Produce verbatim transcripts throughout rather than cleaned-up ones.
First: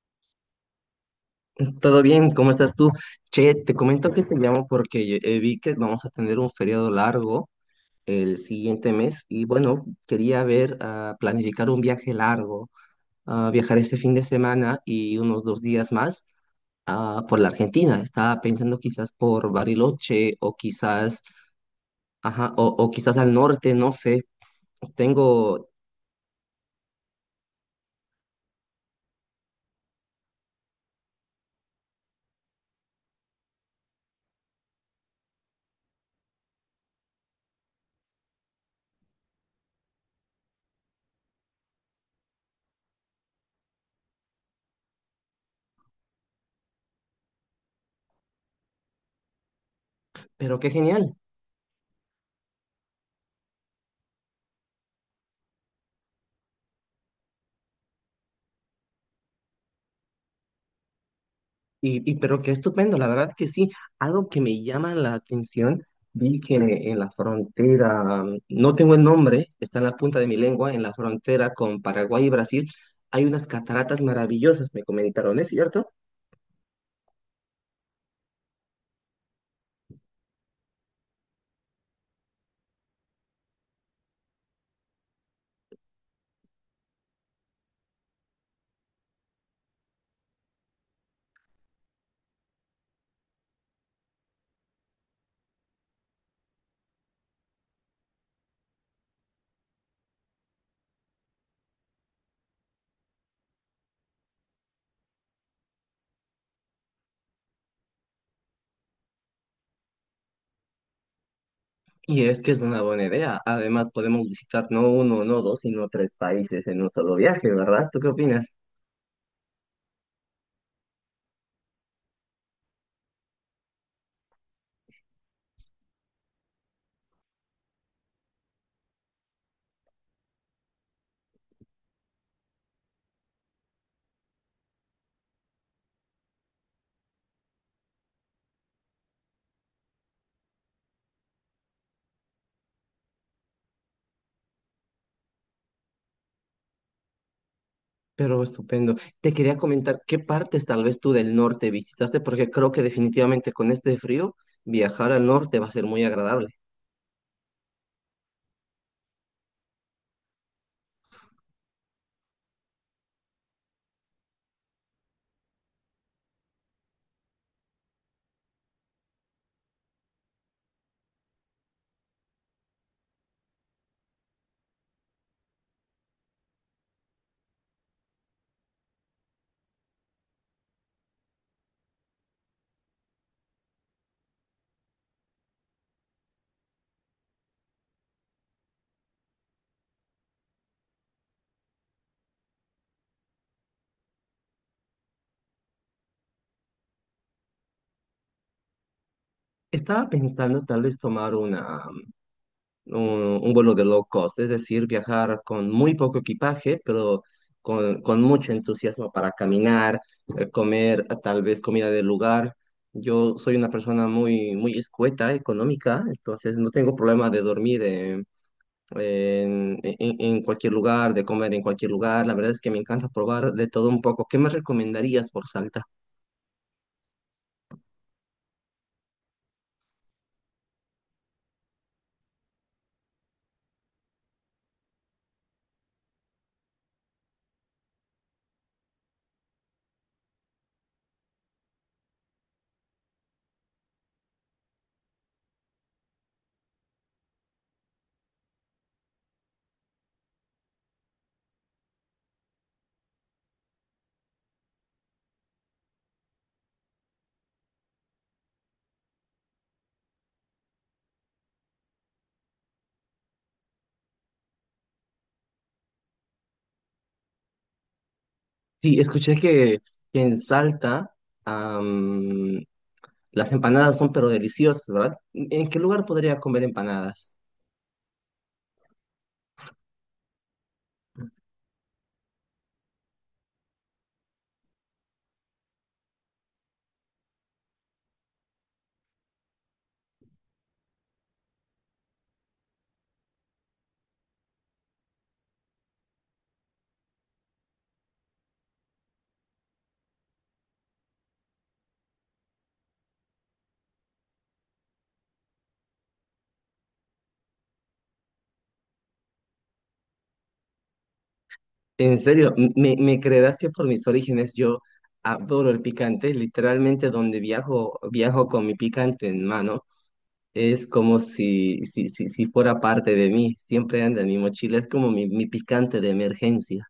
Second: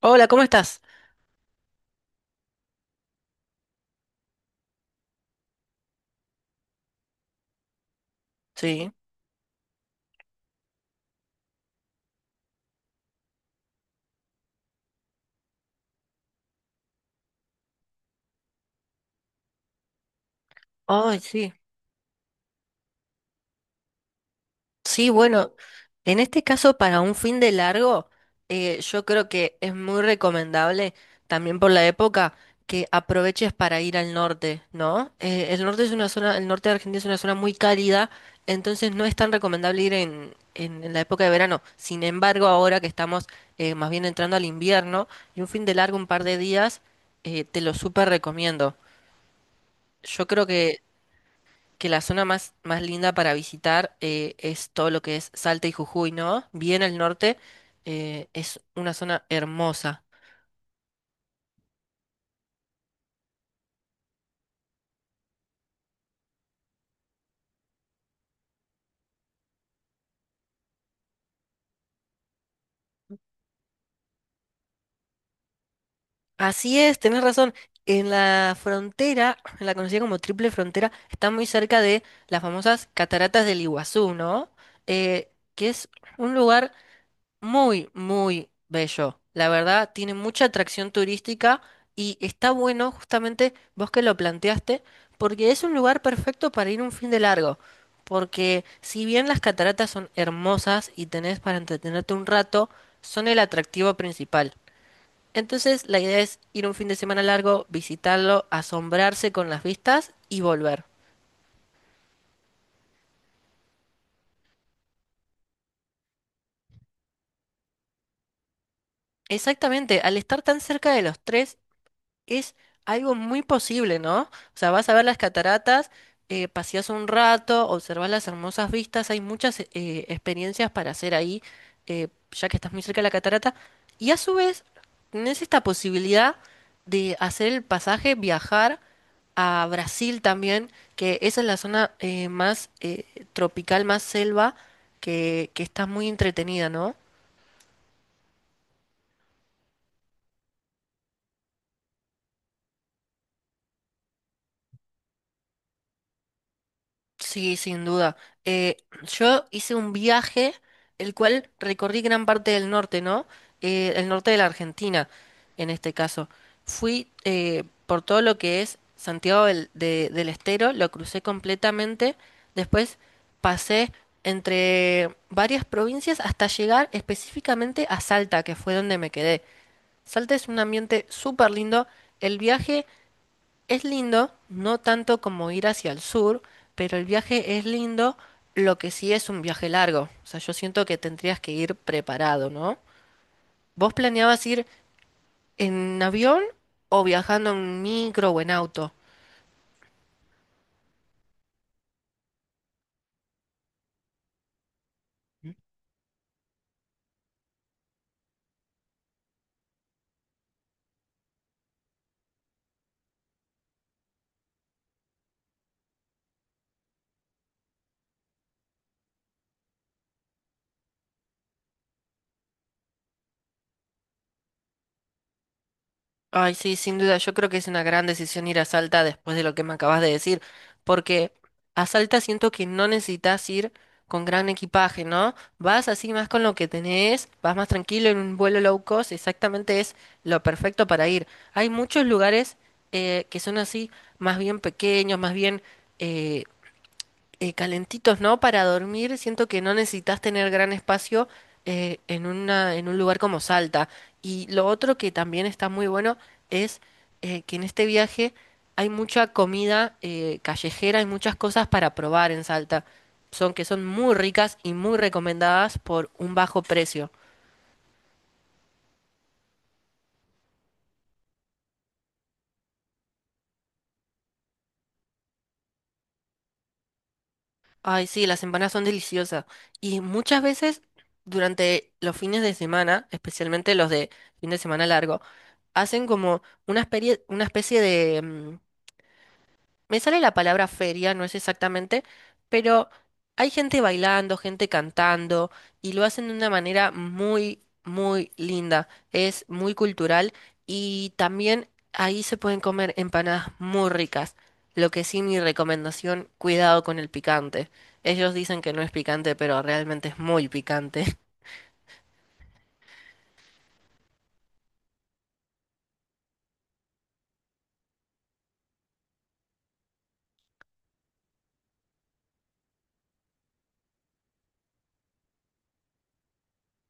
Hola, ¿cómo estás? Todo bien, ¿cómo estás tú? Che, te comento que te llamo porque eh, vi que vamos a tener un feriado largo el Sí. siguiente mes y bueno, quería ver, ah, planificar un viaje largo, ah, viajar este fin de semana y unos dos días más ah, por la Argentina. Estaba pensando quizás por Bariloche o Ay, quizás, sí. ajá, o, o quizás al norte, no sé. Sí, bueno, Tengo, en este caso para un fin de largo, eh, yo creo que es muy recomendable, también por la época, que aproveches para ir al norte, ¿no? Eh, el norte es una zona, el norte de Argentina es una zona muy cálida, entonces no es tan recomendable ir en, en, en la época de verano. Sin embargo, ahora que estamos eh, más bien entrando al invierno y un fin de largo, un par de días, eh, te lo súper recomiendo. Yo creo pero qué que genial. que la zona más, más linda para visitar eh, es todo lo que es Salta y Jujuy, ¿no? Bien al norte, eh, es una zona hermosa. Y, y pero qué estupendo, la verdad que sí, algo que me llama la atención, vi que en la frontera, no tengo el nombre, está en la punta de mi lengua, en la frontera con Paraguay y Brasil, hay unas cataratas maravillosas, me comentaron, ¿es cierto? Así es, tenés razón. En la frontera, en la conocida como Triple Frontera, está muy cerca de las famosas Cataratas del Iguazú, ¿no? Eh, que es un lugar muy, muy bello. La verdad, tiene mucha atracción turística y está bueno justamente vos que lo planteaste, porque es un lugar perfecto para ir un fin de largo. Porque si bien las cataratas son hermosas y tenés para entretenerte un rato, son el atractivo principal. Entonces, la idea es ir un fin de semana largo, visitarlo, asombrarse con las vistas y volver. Y es que es una buena idea, además podemos visitar no uno, no dos, sino tres países en un solo viaje, ¿verdad? ¿Tú qué opinas? Exactamente, al estar tan cerca de los tres, es algo muy posible, ¿no? O sea, vas a ver las cataratas, eh, paseas un rato, observas las hermosas vistas, hay muchas eh, experiencias para hacer ahí, eh, ya que estás muy cerca de la catarata, y a su vez tenés esta posibilidad de hacer el pasaje, viajar a Brasil también, que esa es la zona eh, más eh, tropical, más selva, que, que está muy entretenida, ¿no? Pero estupendo. Te quería comentar qué partes tal vez tú del norte visitaste, porque creo que definitivamente con este frío viajar al norte va a ser muy agradable. Sí, sin duda. Eh, yo hice un viaje, el cual recorrí gran parte del norte, ¿no? Eh, el norte de la Argentina, en este caso. Fui eh, por todo lo que es Santiago del, de- del Estero, lo crucé completamente. Después pasé entre varias provincias hasta llegar específicamente a Salta, que fue donde me quedé. Salta es un ambiente súper lindo. El viaje es lindo, no tanto como ir hacia el sur, pero el viaje es lindo, lo que sí es un viaje largo. O sea, yo siento que tendrías que ir preparado, ¿no? ¿Vos planeabas ir en avión o viajando en micro o en auto? Estaba pensando tal vez tomar una, un, un vuelo de low cost, es decir, viajar con muy poco equipaje, pero con, con mucho entusiasmo para caminar, eh, comer eh, tal vez comida del lugar. Yo soy una persona muy, muy escueta, económica, entonces no tengo problema de dormir eh, en, en, en cualquier lugar, de comer en cualquier lugar. La verdad es que me encanta probar de todo un poco. ¿Qué me recomendarías por Salta? Ay, sí, sin duda, yo creo que es una gran decisión ir a Salta después de lo que me acabas de decir, porque a Salta siento que no necesitas ir con gran equipaje, ¿no? Vas así más con lo que tenés, vas más tranquilo en un vuelo low cost, exactamente es lo perfecto para ir. Hay muchos lugares eh, que son así, más bien pequeños, más bien... eh, eh, calentitos, ¿no? Para dormir, siento que no necesitas tener gran espacio eh, en una, en un lugar como Salta. Y lo otro que también está muy bueno es eh, que en este viaje hay mucha comida eh, callejera, hay muchas cosas para probar en Salta. Son que son muy ricas y muy recomendadas por un bajo precio. Sí, escuché que, que en Salta... Las empanadas son pero deliciosas, ¿verdad? ¿En qué lugar podría comer empanadas? Ay, sí, las empanadas son deliciosas. Y muchas veces durante los fines de semana, especialmente los de fin de semana largo, hacen como una especie, una especie de... mm, me sale la palabra feria, no es exactamente, pero hay gente bailando, gente cantando, y lo hacen de una manera muy, muy linda. Es muy cultural y también ahí se pueden comer empanadas muy ricas. Lo que sí, mi recomendación, cuidado con el picante. Ellos dicen que no es picante, pero realmente es muy picante. En serio, m- ¿me, me creerás que por mis orígenes yo adoro el picante? Literalmente donde viajo, viajo con mi picante en mano. Es como si, si, si, si fuera parte de mí, siempre anda en mi mochila, es como mi, mi picante de emergencia.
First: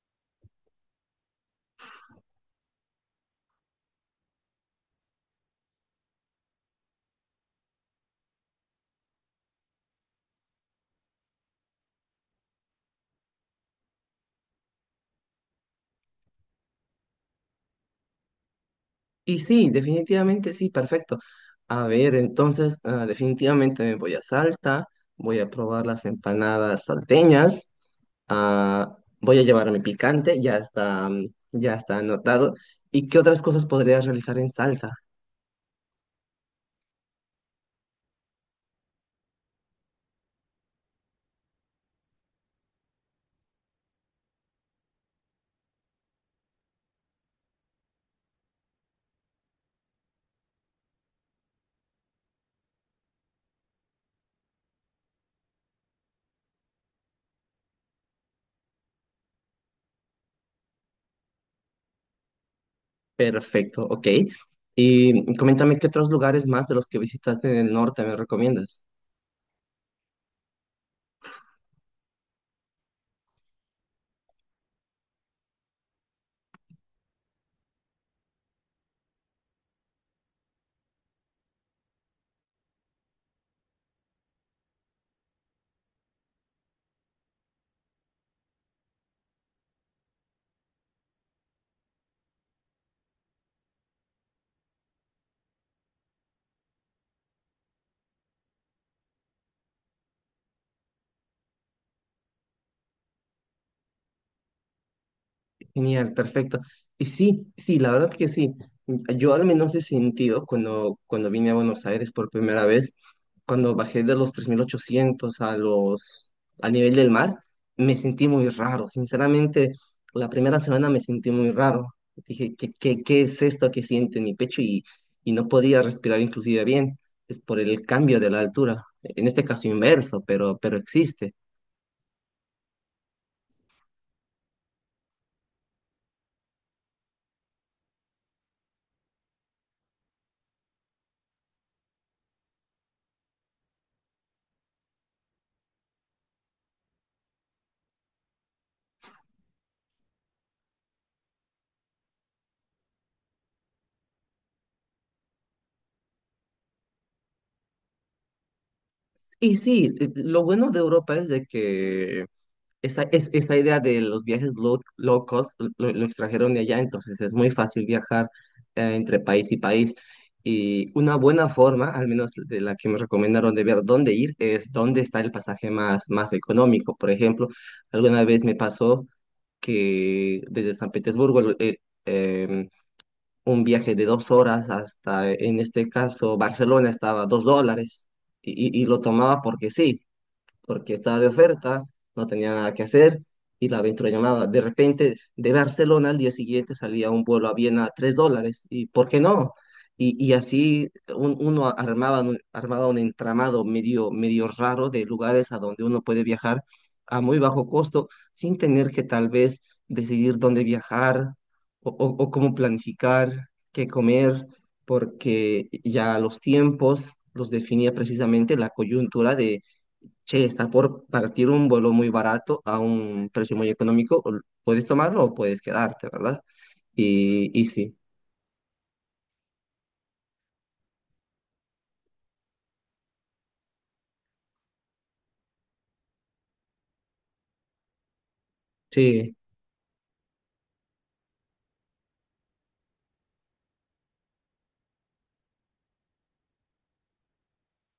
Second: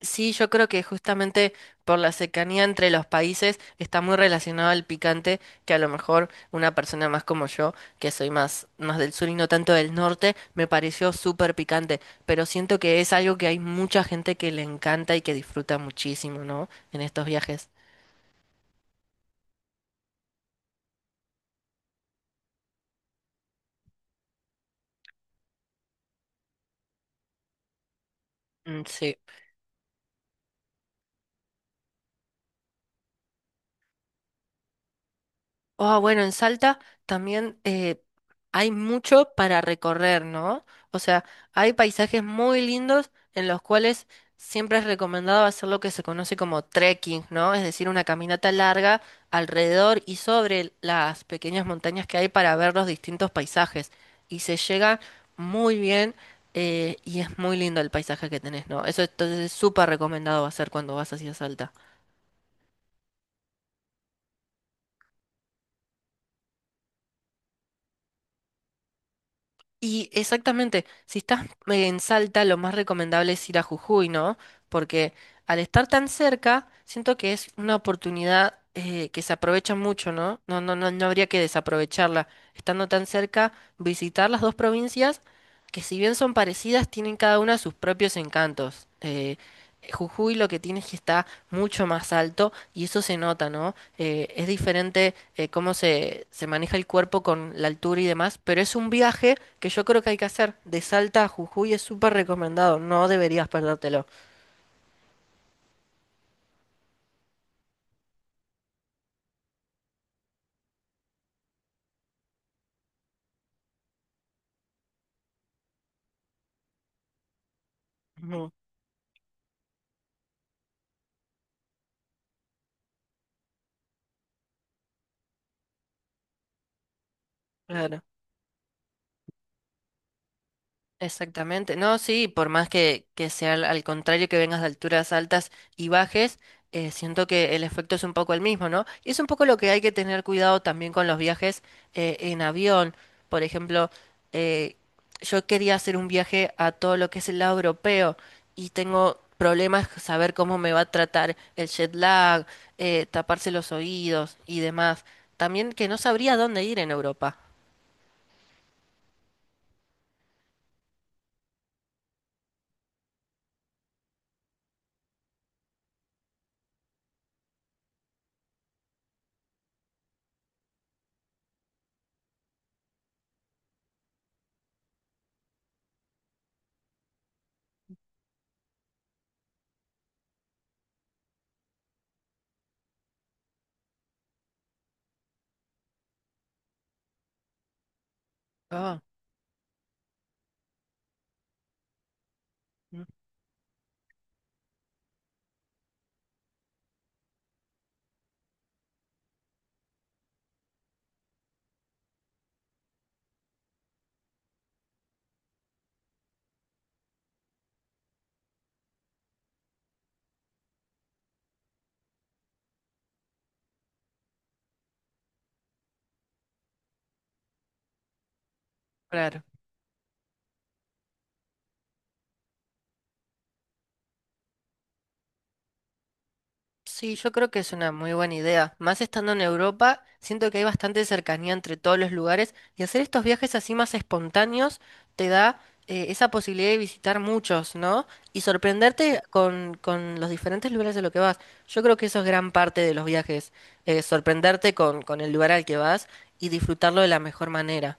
Sí, yo creo que justamente por la cercanía entre los países está muy relacionado al picante, que a lo mejor una persona más como yo, que soy más, más del sur y no tanto del norte, me pareció súper picante, pero siento que es algo que hay mucha gente que le encanta y que disfruta muchísimo, ¿no? En estos viajes. Y sí, definitivamente sí, perfecto. A ver, entonces, ah, definitivamente me voy a Salta, voy a probar las empanadas salteñas. Mm, Ah, sí. voy a llevar mi picante, ya está, mm, ya está anotado. ¿Y qué otras cosas podrías realizar en Salta? Ah, bueno, en Salta también eh, hay mucho para recorrer, ¿no? O sea, hay paisajes muy lindos en los cuales siempre es recomendado hacer lo que se conoce como trekking, ¿no? Es decir, una caminata larga alrededor y sobre las pequeñas montañas que hay para ver los distintos paisajes. Y se llega muy bien eh, y es muy lindo el paisaje que tenés, ¿no? Eso entonces es súper recomendado hacer cuando vas hacia Salta. Perfecto, ok. Y mm, coméntame qué otros lugares más de los que visitaste en el norte me recomiendas. Y exactamente, si estás eh, en Salta, lo más recomendable es ir a Jujuy, ¿no? Porque al estar tan cerca, siento que es una oportunidad eh, que se aprovecha mucho, ¿no? No, no, no, no habría que desaprovecharla. Estando tan cerca, visitar las dos provincias, que si bien son parecidas, tienen cada una sus propios encantos. Eh, Jujuy lo que tiene es que está mucho más alto y eso se nota, ¿no? Eh, es diferente eh, cómo se, se maneja el cuerpo con la altura y demás, pero es un viaje que yo creo que hay que hacer. De Salta a Jujuy es súper recomendado, no deberías perdértelo. Genial, perfecto. Y sí, sí, la verdad que sí. Yo al menos he sentido cuando, cuando vine a Buenos Aires por primera vez, cuando bajé de los tres mil ochocientos a los, al nivel del mar, me sentí muy Ujú. raro. Sinceramente, la primera semana me sentí muy raro. Dije, ¿qué, qué, qué es esto que siento en mi pecho? Y, y no podía respirar inclusive bien. Es por el Claro. cambio de la altura. En este caso inverso, pero, pero existe. Exactamente. No, sí, por más que, que sea al, al contrario, que vengas de alturas altas y bajes, eh, siento que el efecto es un poco el mismo, ¿no? Y es un poco lo que hay que tener cuidado también con los viajes eh, en avión. Por ejemplo, eh, yo quería hacer un viaje a todo lo que es el lado europeo y tengo problemas saber cómo me va a tratar el jet lag, eh, taparse los oídos y demás. También que no sabría dónde ir en Europa. Y sí, eh, lo bueno de Europa es de que esa, es, esa idea de los viajes low, low cost lo, lo extrajeron de allá, entonces es muy fácil viajar eh, entre país y país. Y una buena forma, al menos de la que me recomendaron de ver dónde ir, es dónde está el pasaje más, más económico. Por ejemplo, alguna vez me pasó que desde San Petersburgo lo- eh, em, un viaje de dos horas hasta, en este caso, Barcelona estaba a dos dólares y, y y Ah, lo tomaba porque sí, porque estaba de oferta, no tenía nada que mm, hacer y la aventura llamaba. De repente, de Barcelona al día siguiente salía un vuelo a Viena a tres dólares y ¿por qué no? Y, y así un- uno armaba, un- armaba un entramado medio, medio raro de lugares a donde uno puede viajar a muy bajo costo sin tener que tal vez decidir dónde viajar o, o o cómo planificar, qué comer, porque ya los tiempos los definía precisamente la coyuntura. claro. Che, está por partir un vuelo muy barato a un precio muy económico. o- Puedes tomarlo o puedes quedarte, ¿verdad? Sí, yo creo Y, que y es una sí, muy buena idea. Más estando en Europa, siento que hay bastante cercanía entre todos los lugares y hacer estos viajes así más espontáneos te da eh, esa posibilidad de visitar muchos, ¿no? Y sorprenderte sí, con, con los diferentes lugares a los que vas. Yo creo que eso es gran parte de los viajes, eh, sorprenderte con, con el lugar al que vas y disfrutarlo de la mejor manera.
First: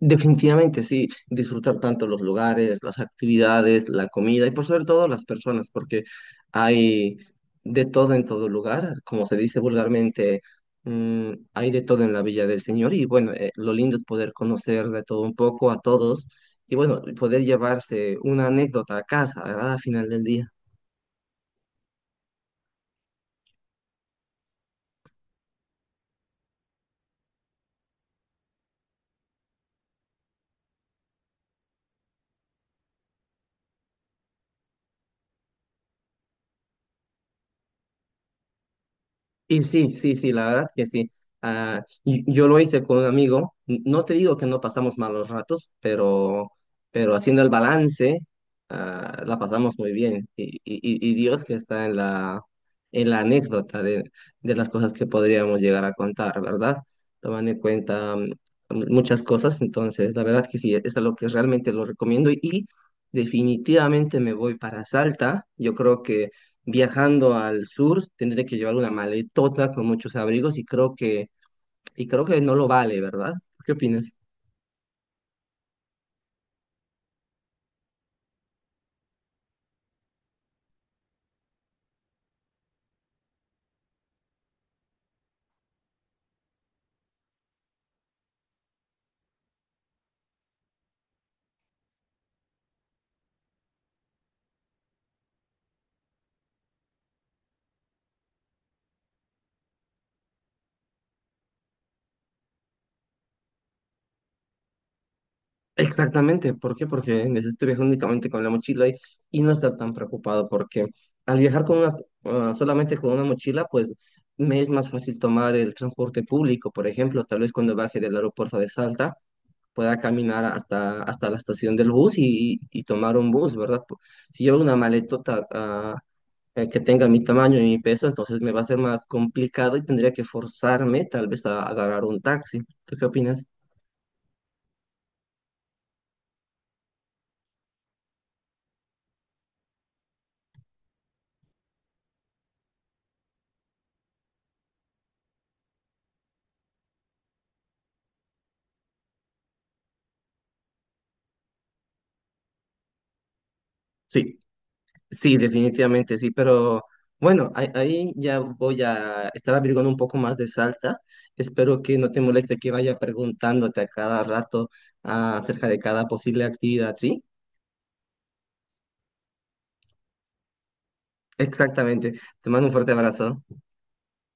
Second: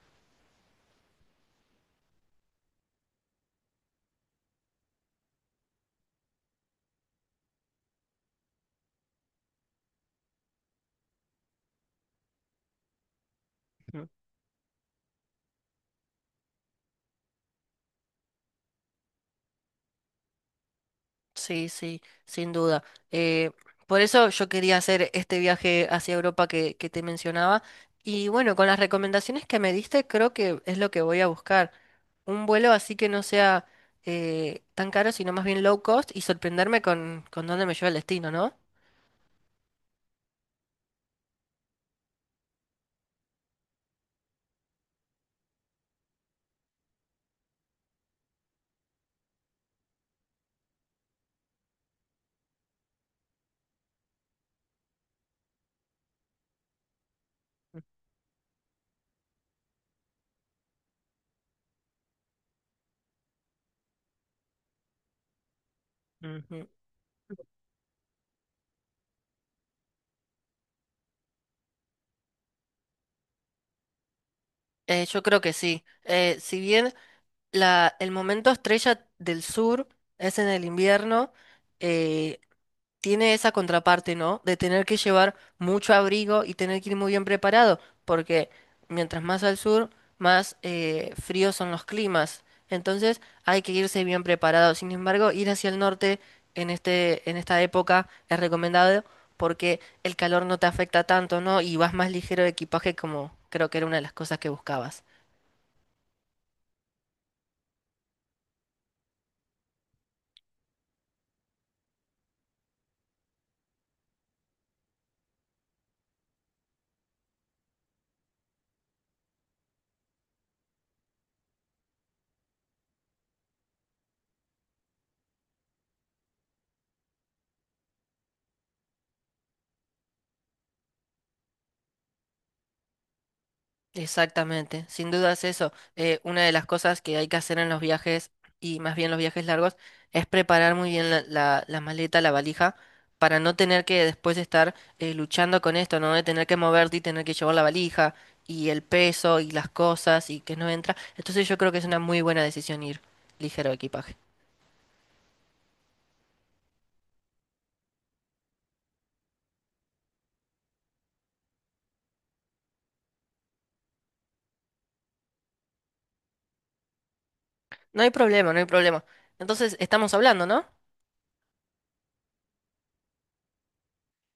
definitivamente sí. Disfrutar tanto los lugares, las actividades, la comida y por sobre todo las personas, porque hay de todo en todo lugar. Como se dice vulgarmente, mm, hay de todo en la Villa del Señor. Y bueno, eh, lo lindo es poder conocer de todo un poco a todos y bueno, poder llevarse una anécdota a casa, ¿verdad? Al final del día. Sí, sí, sin duda. Eh, por eso yo quería hacer este viaje hacia Europa que, que te mencionaba. Y bueno, con las recomendaciones que me diste, creo que es lo que voy a buscar. Un vuelo así que no sea eh, tan caro, sino más bien low cost, y sorprenderme con, con dónde me lleva el destino, ¿no? Y sí, sí, sí, la verdad que sí. Ah, y- y yo lo hice con un amigo. N- No te digo que no pasamos malos ratos, pero, pero haciendo el balance, ah, la pasamos muy bien. Y, y, y y Dios que está en la, en la anécdota de, de las cosas que podríamos llegar a contar, ¿verdad? Tomando en cuenta mm, muchas cosas. Entonces, la verdad que sí, es lo que realmente lo recomiendo. Y, y definitivamente me voy para Salta. Yo creo que Ujú. viajando al sur, tendré que llevar una maletota con muchos abrigos y creo que, y creo que no lo vale, ¿verdad? ¿Qué opinas? Eh, yo creo que sí. Eh, si bien la, el momento estrella del sur es en el invierno, eh, tiene esa contraparte, ¿no? De tener que llevar mucho abrigo y tener que ir muy bien preparado, porque mientras más al sur, más eh, fríos son los climas. Entonces hay que irse bien preparado. Sin embargo, ir hacia el norte en este, en esta época es recomendado porque el calor no te afecta tanto, ¿no? Y vas más ligero de equipaje, como creo que era una de las cosas que buscabas. Exactamente, ¿por qué? Porque necesito viajar únicamente con la mochila y, y no estar tan preocupado porque al viajar con unas- ah, solamente con una mochila, pues me es más fácil tomar el transporte público, por ejemplo, tal vez cuando baje del aeropuerto de Salta pueda caminar hasta, hasta la estación del bus y, y- y tomar un bus, ¿verdad? Po- Si llevo una maletota ah, eh, que tenga mi tamaño y mi peso, entonces me va a ser más complicado y tendría que forzarme tal vez a agarrar un taxi. ¿Tú qué opinas? Exactamente, sin duda es eso. Eh, una de las cosas que hay que hacer en los viajes, y más bien los viajes largos, es preparar muy bien la, la- la maleta, la valija, para no tener que después estar eh, luchando con esto, ¿no? De tener que moverte y tener que llevar la valija y el peso y las cosas y que no entra. Entonces yo creo que es una muy buena decisión ir ligero de equipaje. Sí, sí, definitivamente sí, pero bueno, ahí, ahí ya voy a estar averiguando un poco más de Salta. Espero que no te moleste que vaya preguntándote a cada rato ah, acerca de cada posible actividad, ¿sí? No hay problema, no hay problema. Entonces estamos hablando, ¿no? Exactamente. Te mando un fuerte abrazo.